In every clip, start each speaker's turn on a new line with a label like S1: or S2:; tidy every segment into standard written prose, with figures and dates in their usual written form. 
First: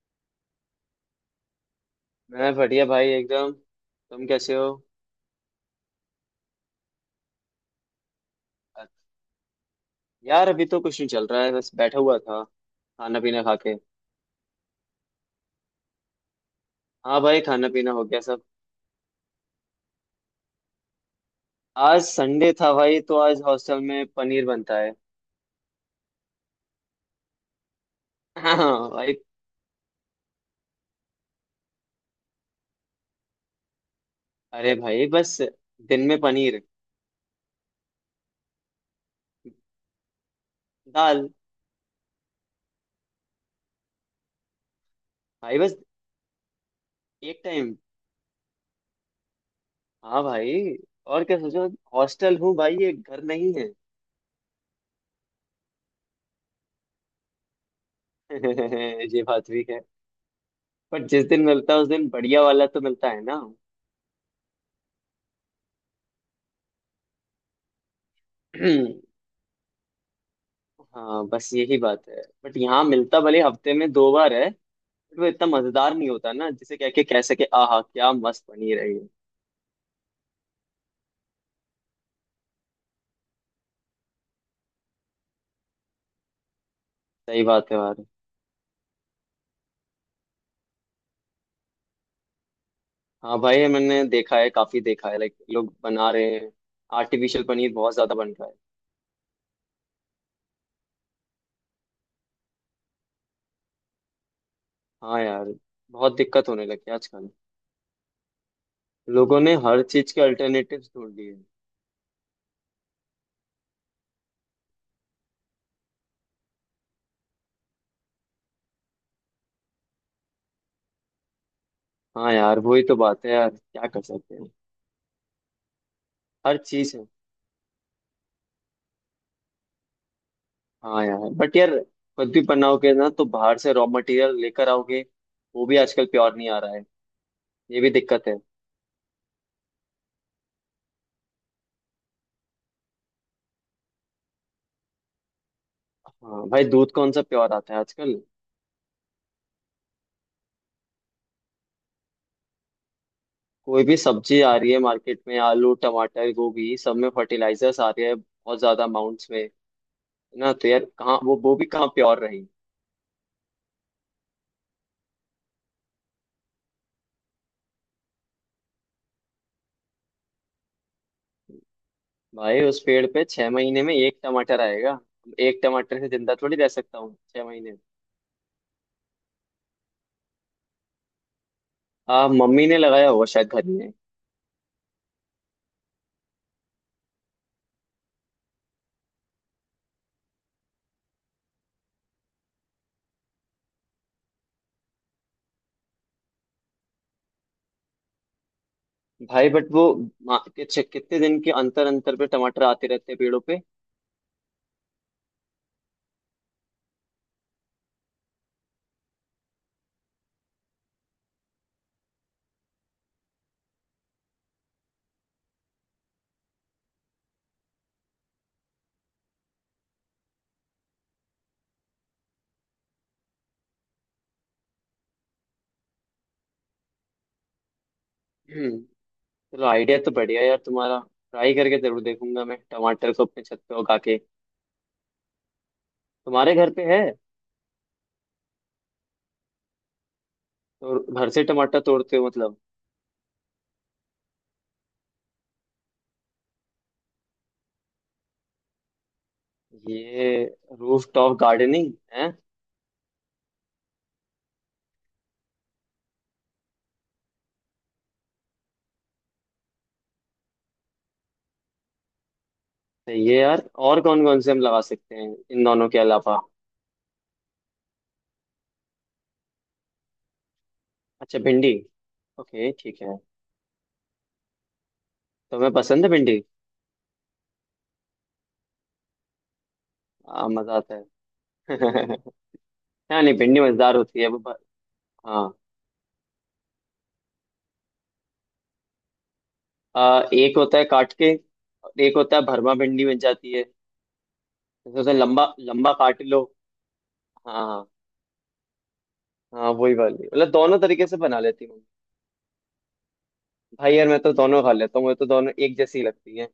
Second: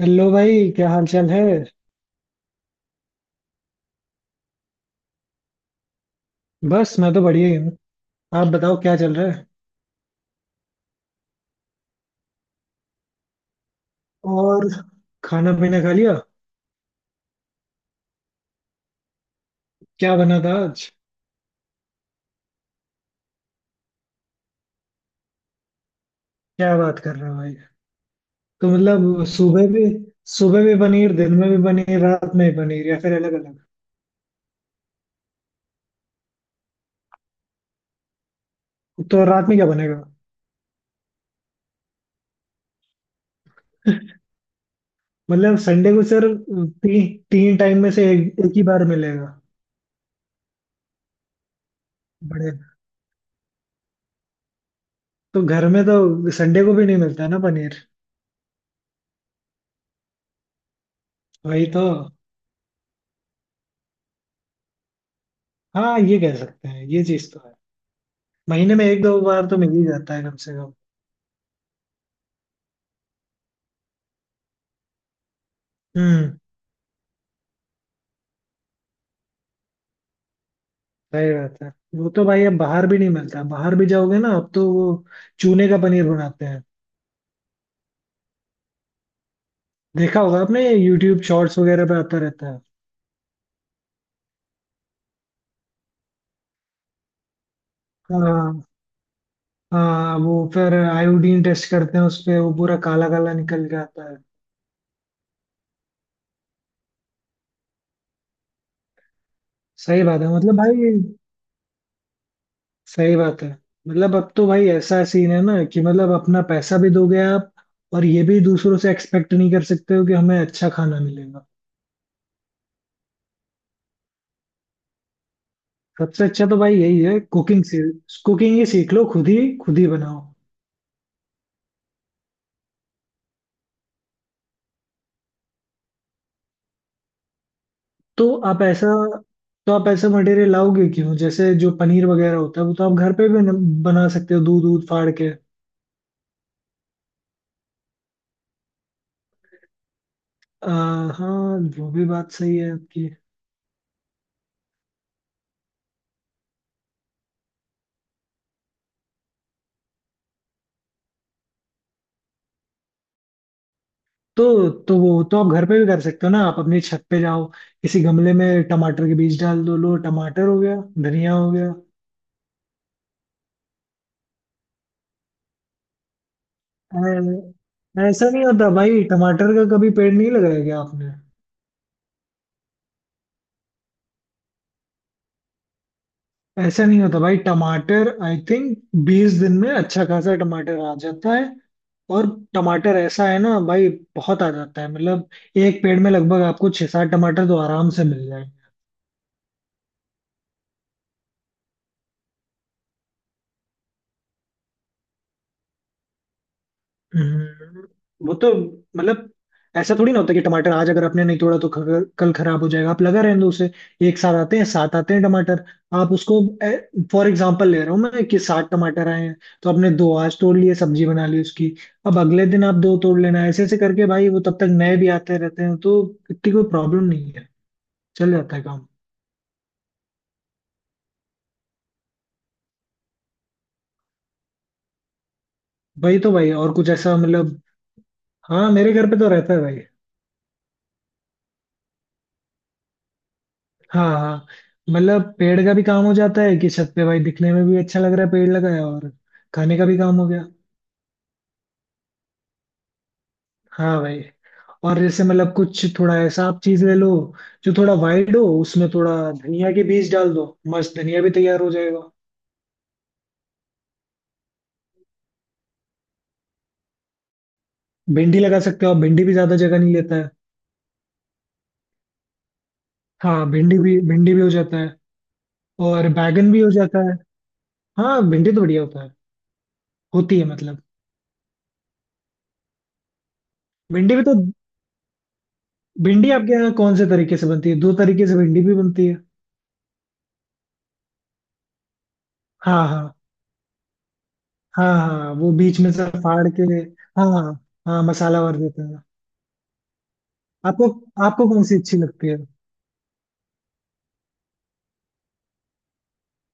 S1: Hello भाई, क्या हाल चाल है।
S2: मैं बढ़िया भाई एकदम। तुम कैसे हो?
S1: बस मैं तो बढ़िया ही हूँ। आप बताओ क्या
S2: अच्छा।
S1: चल रहा है।
S2: यार अभी तो कुछ नहीं चल रहा है, बस बैठा हुआ था, खाना पीना खा के।
S1: और खाना पीना खा लिया?
S2: हाँ भाई, खाना पीना हो गया सब।
S1: क्या बना था आज?
S2: आज संडे था भाई, तो आज हॉस्टल में पनीर बनता है।
S1: क्या बात कर रहे हो भाई। तो
S2: हाँ भाई।
S1: मतलब सुबह भी पनीर, दिन में भी पनीर, रात में भी पनीर, या फिर अलग अलग।
S2: अरे भाई बस, दिन में पनीर।
S1: तो रात में क्या बनेगा?
S2: दाल।
S1: मतलब
S2: भाई बस,
S1: संडे को सर।
S2: एक
S1: तीन
S2: टाइम।
S1: टाइम में से एक ही बार मिलेगा।
S2: हाँ भाई। और क्या सोचो, हॉस्टल हूँ
S1: बड़े।
S2: भाई, ये घर नहीं है।
S1: तो घर में तो संडे को भी नहीं मिलता ना पनीर।
S2: ये बात भी है। पर जिस दिन
S1: वही
S2: मिलता है
S1: तो।
S2: उस दिन बढ़िया वाला तो मिलता है ना।
S1: हाँ, ये कह सकते हैं, ये चीज तो है। महीने में एक दो बार तो मिल ही जाता है कम से कम।
S2: हाँ बस यही बात है, बट यहाँ मिलता भले हफ्ते में दो बार है, बट वो इतना मजेदार नहीं होता
S1: हम्म।
S2: ना जिसे कह के कह सके आहा क्या मस्त बनी रही है।
S1: सही बात है। वो तो भाई, अब बाहर भी नहीं मिलता। बाहर भी जाओगे ना, अब तो वो चूने का पनीर बनाते हैं।
S2: सही बात है यार।
S1: देखा होगा आपने, यूट्यूब शॉर्ट्स वगैरह पे आता रहता है।
S2: हाँ भाई, मैंने देखा है, काफी देखा है, लाइक लोग बना रहे हैं। आर्टिफिशियल पनीर बहुत ज्यादा बन रहा है।
S1: हाँ, हाँ, वो फिर आयोडीन टेस्ट करते हैं उस पे, वो पूरा काला काला निकल के आता है।
S2: हाँ यार, बहुत दिक्कत होने लगी है आजकल। लोगों ने हर
S1: सही
S2: चीज
S1: बात
S2: के
S1: है मतलब भाई।
S2: अल्टरनेटिव्स ढूंढ लिए।
S1: सही बात है। मतलब अब तो भाई ऐसा सीन है ना कि मतलब अपना पैसा भी दोगे आप, और ये भी दूसरों से एक्सपेक्ट नहीं कर सकते हो कि हमें अच्छा खाना मिलेगा।
S2: हाँ यार, वही तो बात है यार, क्या कर सकते हैं।
S1: सबसे अच्छा तो
S2: हर
S1: भाई
S2: चीज
S1: यही
S2: है।
S1: है, कुकिंग से कुकिंग ही सीख लो, खुद ही बनाओ।
S2: हाँ यार बट यार, खुद भी बनाओगे ना तो बाहर से रॉ मटेरियल लेकर आओगे। वो भी आजकल प्योर नहीं आ रहा है। ये भी
S1: तो
S2: दिक्कत है।
S1: आप ऐसा तो आप ऐसा मटेरियल लाओगे क्यों, जैसे जो पनीर वगैरह होता है वो तो आप घर पे भी बना सकते हो, दूध दूध फाड़ के।
S2: हाँ भाई, दूध कौन सा प्योर आता है आजकल।
S1: आ, हाँ, वो भी बात सही है आपकी।
S2: कोई भी सब्जी आ रही है मार्केट में, आलू टमाटर गोभी, सब में फर्टिलाइजर्स आ रहे हैं बहुत ज्यादा अमाउंट्स में है। ना तो यार कहाँ वो भी कहाँ प्योर रही।
S1: तो वो तो आप घर पे भी कर सकते हो ना, आप अपनी छत पे जाओ। किसी गमले में टमाटर के बीज डाल दो, लो टमाटर हो गया, धनिया हो गया।
S2: भाई उस पेड़ पे छह महीने में एक टमाटर आएगा। एक टमाटर से जिंदा थोड़ी रह सकता हूँ छह महीने।
S1: ऐसा नहीं होता भाई, टमाटर का कभी पेड़ नहीं लगाया क्या आपने?
S2: हाँ मम्मी ने लगाया होगा शायद घर में।
S1: ऐसा नहीं होता भाई। टमाटर आई थिंक 20 दिन में अच्छा खासा टमाटर आ जाता है। और टमाटर ऐसा है ना भाई, बहुत आ जाता है मतलब। एक पेड़ में लगभग आपको छह सात टमाटर तो आराम से मिल जाएंगे।
S2: भाई बट वो कितने दिन के अंतर अंतर पे टमाटर आते रहते हैं पेड़ों पे?
S1: हम्म, वो तो मतलब, ऐसा थोड़ी ना होता कि टमाटर आज अगर आपने नहीं तोड़ा तो कल खराब हो जाएगा, आप लगा रहने दो उसे। एक साथ आते हैं, सात आते हैं टमाटर। आप उसको फॉर एग्जाम्पल ले रहा हूँ मैं कि सात टमाटर आए हैं। तो आपने दो आज तोड़ लिए, सब्जी बना ली उसकी। अब अगले दिन आप दो तोड़ लेना, ऐसे ऐसे करके भाई वो तब तक नए भी आते रहते हैं, तो इतनी कोई प्रॉब्लम नहीं है। चल जाता है
S2: हम्म,
S1: काम।
S2: चलो आइडिया तो बढ़िया है यार तुम्हारा। ट्राई करके जरूर देखूंगा मैं, टमाटर को अपने छत पे उगा के।
S1: वही तो भाई,
S2: तुम्हारे घर
S1: और
S2: पे
S1: कुछ
S2: है?
S1: ऐसा मतलब। हाँ, मेरे घर पे तो रहता है भाई।
S2: तो घर से टमाटर तोड़ते हो मतलब?
S1: हाँ, हाँ, मतलब पेड़ का भी काम हो जाता है कि छत पे भाई दिखने में भी अच्छा लग रहा है, पेड़ लगाया, और खाने का भी काम हो
S2: ये
S1: गया।
S2: रूफ टॉप गार्डनिंग है।
S1: हाँ भाई। और जैसे मतलब कुछ थोड़ा ऐसा आप चीज ले लो, जो थोड़ा वाइड हो, उसमें थोड़ा धनिया के बीज डाल दो, मस्त धनिया भी तैयार हो जाएगा।
S2: सही है यार। और कौन कौन से हम लगा सकते हैं इन दोनों के अलावा?
S1: भिंडी लगा सकते हो आप, भिंडी भी ज्यादा जगह नहीं लेता है।
S2: अच्छा, भिंडी। ओके ठीक है।
S1: हाँ, भिंडी भी हो जाता है,
S2: तुम्हें पसंद
S1: और
S2: है भिंडी?
S1: बैगन भी हो जाता है। हाँ, भिंडी तो बढ़िया होता है, होती है
S2: मजा
S1: मतलब।
S2: आता है। हाँ नहीं, भिंडी मजेदार
S1: भिंडी
S2: होती
S1: भी
S2: है।
S1: तो।
S2: वो हाँ।
S1: भिंडी आपके यहाँ कौन से तरीके से बनती है? दो तरीके से भिंडी भी बनती है।
S2: एक होता है काट के, और एक होता है भरमा
S1: हाँ,
S2: भिंडी
S1: हाँ,
S2: बन जाती है।
S1: हाँ,
S2: जैसे
S1: हाँ,
S2: उसे
S1: हाँ,
S2: लंबा
S1: वो बीच में
S2: लंबा
S1: से
S2: काट लो।
S1: फाड़ के। हाँ, हाँ,
S2: हाँ।
S1: हाँ, मसाला भर देते हैं।
S2: हाँ वही वाली मतलब, दोनों
S1: आपको
S2: तरीके से बना
S1: आपको कौन
S2: लेती
S1: सी
S2: हूँ।
S1: अच्छी लगती है?
S2: भाई यार मैं तो दोनों खा लेता हूँ, मुझे तो दोनों एक जैसी लगती है।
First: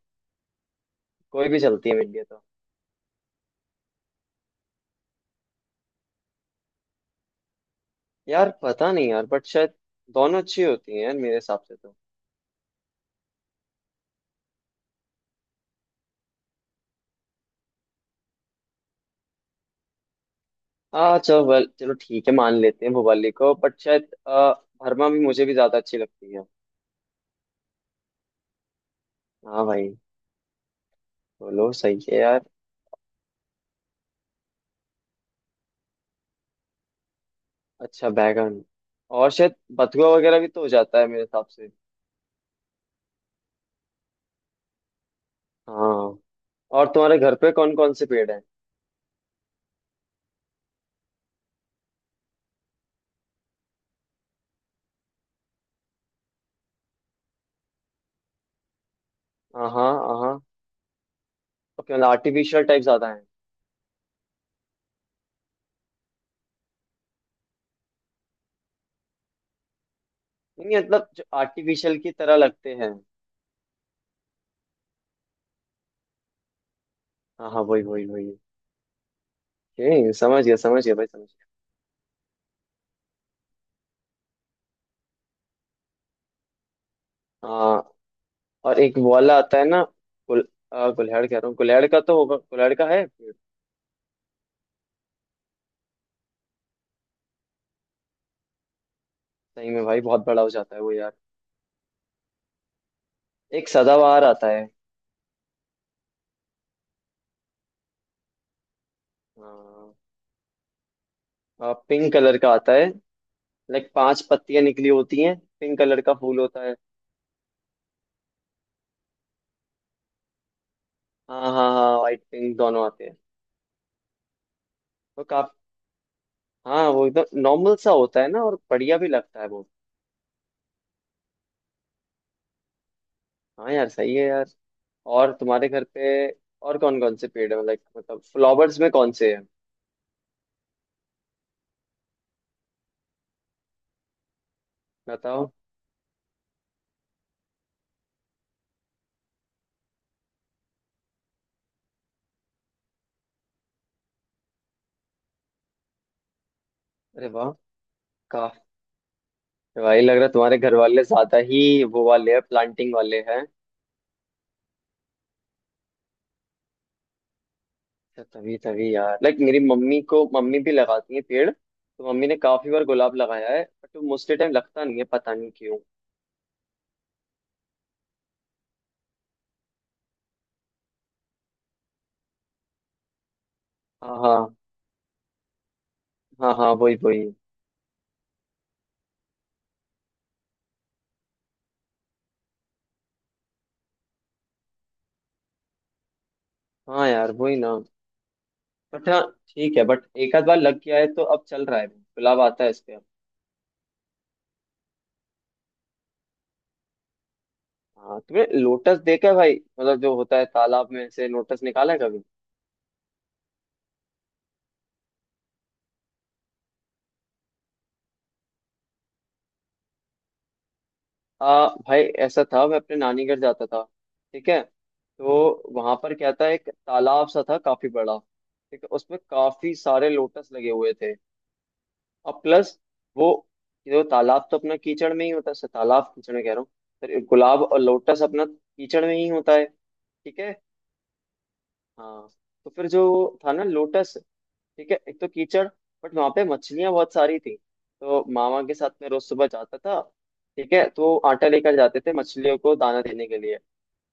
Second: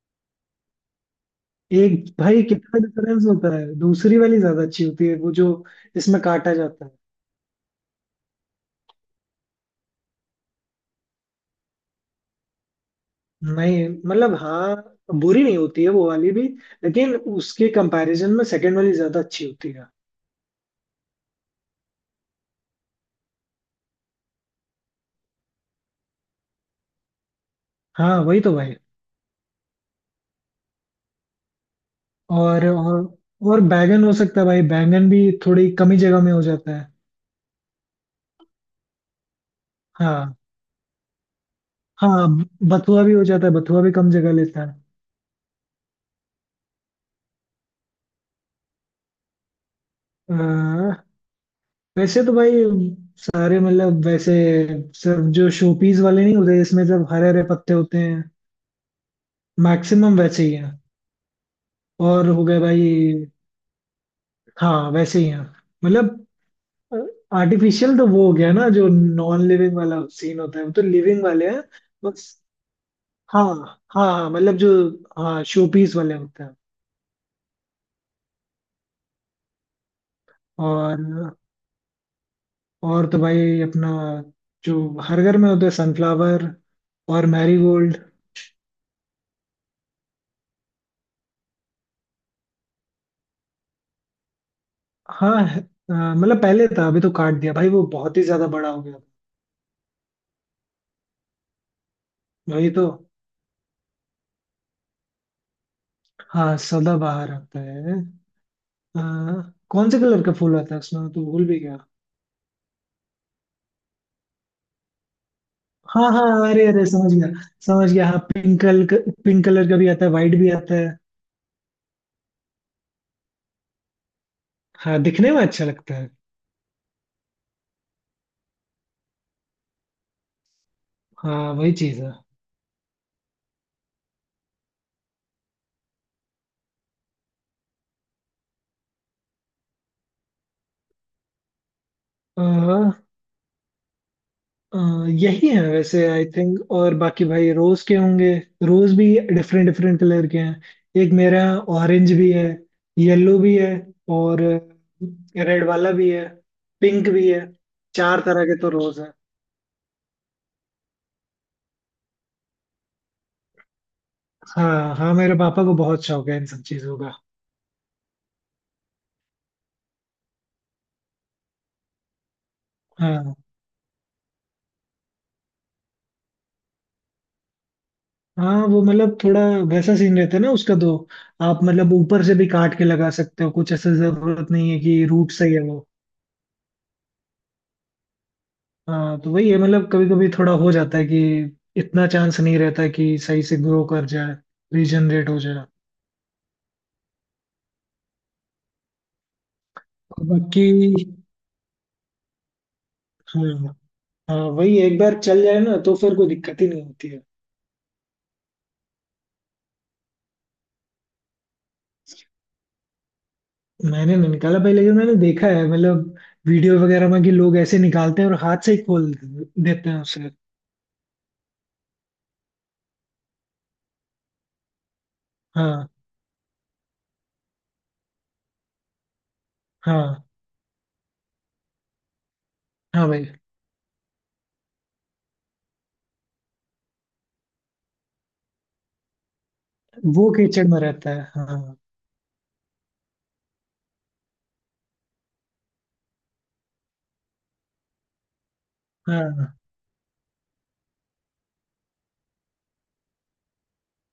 S2: कोई भी चलती है,
S1: एक
S2: इंडिया तो।
S1: भाई, कितना डिफरेंस होता है, दूसरी वाली ज्यादा अच्छी होती है, वो जो इसमें काटा जाता है।
S2: यार पता नहीं यार, बट शायद दोनों अच्छी होती हैं यार मेरे हिसाब से तो।
S1: नहीं, मतलब हाँ, बुरी नहीं होती है वो वाली भी। लेकिन उसके कंपैरिजन में सेकंड वाली ज्यादा अच्छी होती है।
S2: हाँ चलो चलो ठीक है, मान लेते हैं भोपाली को, बट शायद भरमा भी मुझे भी ज्यादा अच्छी लगती है।
S1: हाँ वही तो भाई।
S2: हाँ भाई, बोलो सही है यार।
S1: और और और बैंगन हो सकता है भाई, बैंगन भी थोड़ी कम ही जगह में हो जाता है।
S2: अच्छा बैगन। और शायद बथुआ
S1: हाँ,
S2: वगैरह भी तो हो जाता है मेरे हिसाब से।
S1: हाँ, बथुआ भी हो जाता है, बथुआ भी कम जगह लेता
S2: हाँ। और तुम्हारे घर पे कौन कौन से पेड़ हैं?
S1: है। वैसे तो भाई सारे मतलब, वैसे सिर्फ जो शोपीस वाले नहीं होते, इसमें सिर्फ हरे हरे पत्ते होते हैं।
S2: हाँ
S1: मैक्सिमम
S2: हाँ हाँ।
S1: वैसे ही हैं,
S2: ओके, मतलब
S1: और हो गए
S2: आर्टिफिशियल
S1: भाई।
S2: टाइप ज्यादा है।
S1: हाँ, वैसे ही हैं मतलब। आर्टिफिशियल तो वो हो गया ना जो नॉन लिविंग वाला सीन होता है, वो
S2: नहीं
S1: तो
S2: मतलब
S1: लिविंग
S2: जो
S1: वाले हैं।
S2: आर्टिफिशियल की
S1: बस,
S2: तरह लगते हैं।
S1: हाँ, हाँ, हाँ मतलब जो, हाँ शोपीस वाले होते हैं।
S2: हाँ हाँ, वही वही वही। ओके, समझ गया भाई, समझ
S1: और और तो भाई अपना, जो हर घर में होते हैं, सनफ्लावर और
S2: गया। हाँ।
S1: मैरीगोल्ड।
S2: और एक वो वाला आता है ना, गुल, गुल्हाड़ कह रहा हूँ। गुल्हाड़ का तो होगा, गुल्हाड़ का है पेड़?
S1: हाँ, मतलब पहले था, अभी तो काट दिया भाई, वो बहुत ही ज्यादा बड़ा हो गया।
S2: सही में भाई, बहुत बड़ा हो जाता है वो यार।
S1: वही तो।
S2: एक सदाबहार आता है।
S1: हाँ, सदाबहार आता है। अ, कौन
S2: हाँ।
S1: से कलर का फूल आता है उसमें, तो भूल भी गया।
S2: पिंक कलर का आता है। लाइक पांच पत्तियां निकली होती हैं, पिंक कलर
S1: हाँ,
S2: का फूल
S1: हाँ,
S2: होता
S1: अरे,
S2: है।
S1: अरे, समझ गया, समझ गया, हाँ पिंक कलर, पिंक कलर का भी आता है, वाइट भी आता है।
S2: हाँ हाँ हाँ, वाइट पिंक दोनों आते हैं।
S1: हाँ,
S2: वो
S1: दिखने में
S2: काफ,
S1: अच्छा लगता है।
S2: हाँ वो एकदम नॉर्मल सा होता है ना, और बढ़िया भी लगता है वो।
S1: हाँ वही चीज
S2: हाँ यार, सही है यार। और तुम्हारे घर पे और कौन कौन से पेड़ है? लाइक मतलब फ्लावर्स में कौन से हैं?
S1: है। अ, यही
S2: बताओ।
S1: है वैसे आई थिंक, और बाकी भाई रोज के होंगे। रोज भी डिफरेंट डिफरेंट कलर के हैं, एक मेरा ऑरेंज भी है, येलो भी है, और रेड वाला भी है, पिंक भी
S2: अरे
S1: है।
S2: वाह!
S1: चार तरह के तो रोज है।
S2: भाई लग रहा है तुम्हारे घर वाले ज्यादा ही वो वाले हैं, प्लांटिंग वाले हैं।
S1: हाँ, हाँ, मेरे पापा को बहुत शौक है इन सब चीजों का।
S2: तो तभी तभी यार, लाइक मेरी मम्मी को, मम्मी भी लगाती है पेड़, तो मम्मी ने काफी बार गुलाब
S1: हाँ,
S2: लगाया है, बट वो मोस्टली टाइम लगता नहीं है, पता नहीं क्यों।
S1: हाँ, वो मतलब थोड़ा वैसा सीन रहता है ना उसका तो। आप मतलब ऊपर से भी काट के लगा सकते हो, कुछ ऐसा
S2: हाँ
S1: जरूरत
S2: हाँ।
S1: नहीं है कि रूट सही है वो।
S2: हाँ हाँ, वही वही।
S1: हाँ तो वही है मतलब, कभी कभी थोड़ा हो जाता है कि इतना चांस नहीं रहता है कि सही से ग्रो कर जाए, रीजनरेट हो जाए।
S2: हाँ यार, वही ना। बट हाँ, ठीक है, बट
S1: और
S2: एक आध बार
S1: बाकी।
S2: लग गया है तो अब चल रहा है, गुलाब आता है इस पे अब।
S1: हाँ, हाँ वही है, एक बार चल जाए ना तो फिर कोई दिक्कत ही नहीं होती है।
S2: हाँ तुमने लोटस देखा है भाई? मतलब जो होता है तालाब में से, लोटस निकाला है कभी?
S1: मैंने नहीं निकाला भाई, लेकिन मैंने देखा है मतलब, वीडियो वगैरह में, कि लोग ऐसे निकालते हैं और हाथ से ही खोल देते हैं उसे।
S2: भाई ऐसा था, मैं अपने नानी घर जाता था, ठीक है, तो
S1: हाँ,
S2: वहां पर क्या था एक तालाब सा था काफी बड़ा, ठीक है, उसमें काफी सारे
S1: हाँ,
S2: लोटस लगे हुए थे। और प्लस
S1: हाँ भाई,
S2: वो, जो तालाब तो अपना कीचड़ में ही होता है, तालाब कीचड़ में कह रहा हूँ, फिर गुलाब और लोटस अपना कीचड़ में ही होता है,
S1: वो
S2: ठीक है।
S1: कीचड़ में रहता है। हाँ,
S2: हाँ तो फिर जो था ना लोटस, ठीक है, एक तो कीचड़, बट वहां पे मछलियां बहुत सारी थी, तो मामा के साथ में रोज सुबह
S1: हाँ,
S2: जाता था, ठीक है, तो आटा लेकर जाते थे मछलियों को दाना देने के लिए,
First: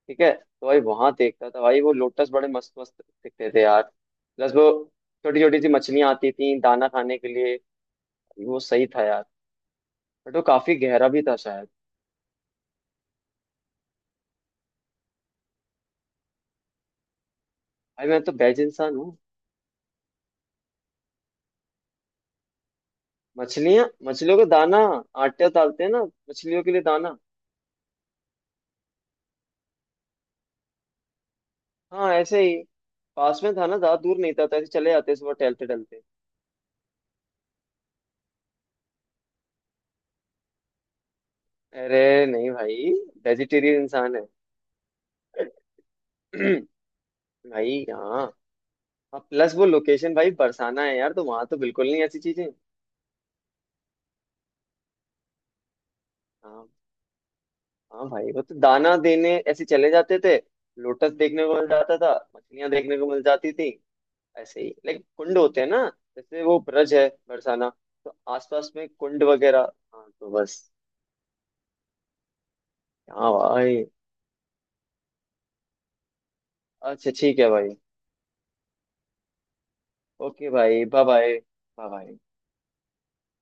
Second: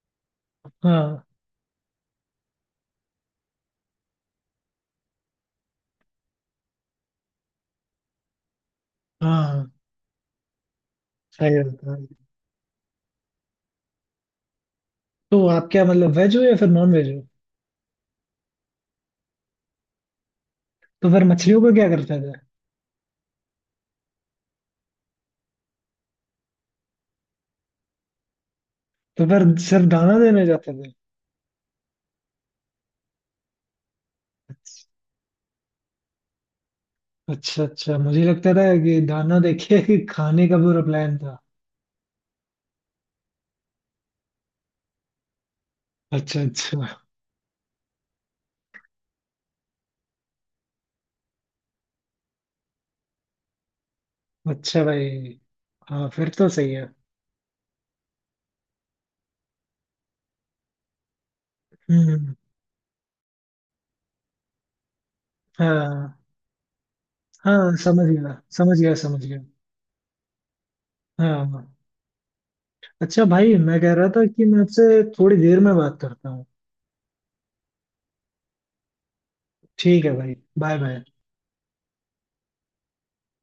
S2: ठीक है, तो भाई वहां
S1: हाँ,
S2: देखता था भाई वो लोटस बड़े मस्त मस्त दिखते थे यार। प्लस वो छोटी छोटी सी मछलियां आती थी दाना खाने के लिए, वो सही था यार।
S1: हाँ,
S2: बट वो काफी गहरा भी था
S1: सही
S2: शायद।
S1: रहता है। तो आप क्या मतलब, वेज हो या फिर नॉन वेज हो?
S2: भाई मैं तो बेज इंसान हूँ।
S1: तो फिर मछलियों को क्या करते थे?
S2: मछलियां, मछलियों को दाना, आटा डालते हैं ना मछलियों के लिए दाना।
S1: तो फिर सिर्फ दाना देने जाते थे?
S2: हाँ ऐसे ही, पास में था ना, ज्यादा दूर नहीं था, तो ऐसे चले जाते सुबह टहलते टहलते।
S1: अच्छा, अच्छा, मुझे लगता था कि दाना देके ही खाने का पूरा प्लान था।
S2: अरे नहीं भाई, वेजिटेरियन इंसान है।
S1: अच्छा, अच्छा।
S2: भाई यहाँ, और प्लस वो लोकेशन भाई बरसाना है यार, तो वहां तो बिल्कुल नहीं ऐसी चीजें।
S1: अच्छा भाई। हाँ फिर तो
S2: हाँ।
S1: सही है।
S2: हाँ भाई, वो तो दाना देने ऐसे चले जाते थे, लोटस देखने को मिल जाता
S1: हम्म,
S2: था, मछलियां देखने को मिल जाती थी। ऐसे ही लाइक कुंड होते हैं ना,
S1: हाँ,
S2: जैसे वो ब्रज है बरसाना,
S1: हाँ, समझ
S2: तो
S1: गया,
S2: आसपास
S1: समझ
S2: में
S1: गया,
S2: कुंड
S1: समझ गया।
S2: वगैरह, हाँ तो बस।
S1: हाँ, हाँ। अच्छा
S2: हाँ
S1: भाई, मैं
S2: भाई।
S1: कह रहा था कि मैं आपसे थोड़ी देर में बात करता हूँ।
S2: अच्छा ठीक है भाई।
S1: ठीक है भाई,
S2: ओके
S1: बाय
S2: भाई,
S1: बाय।
S2: Bye bye bye.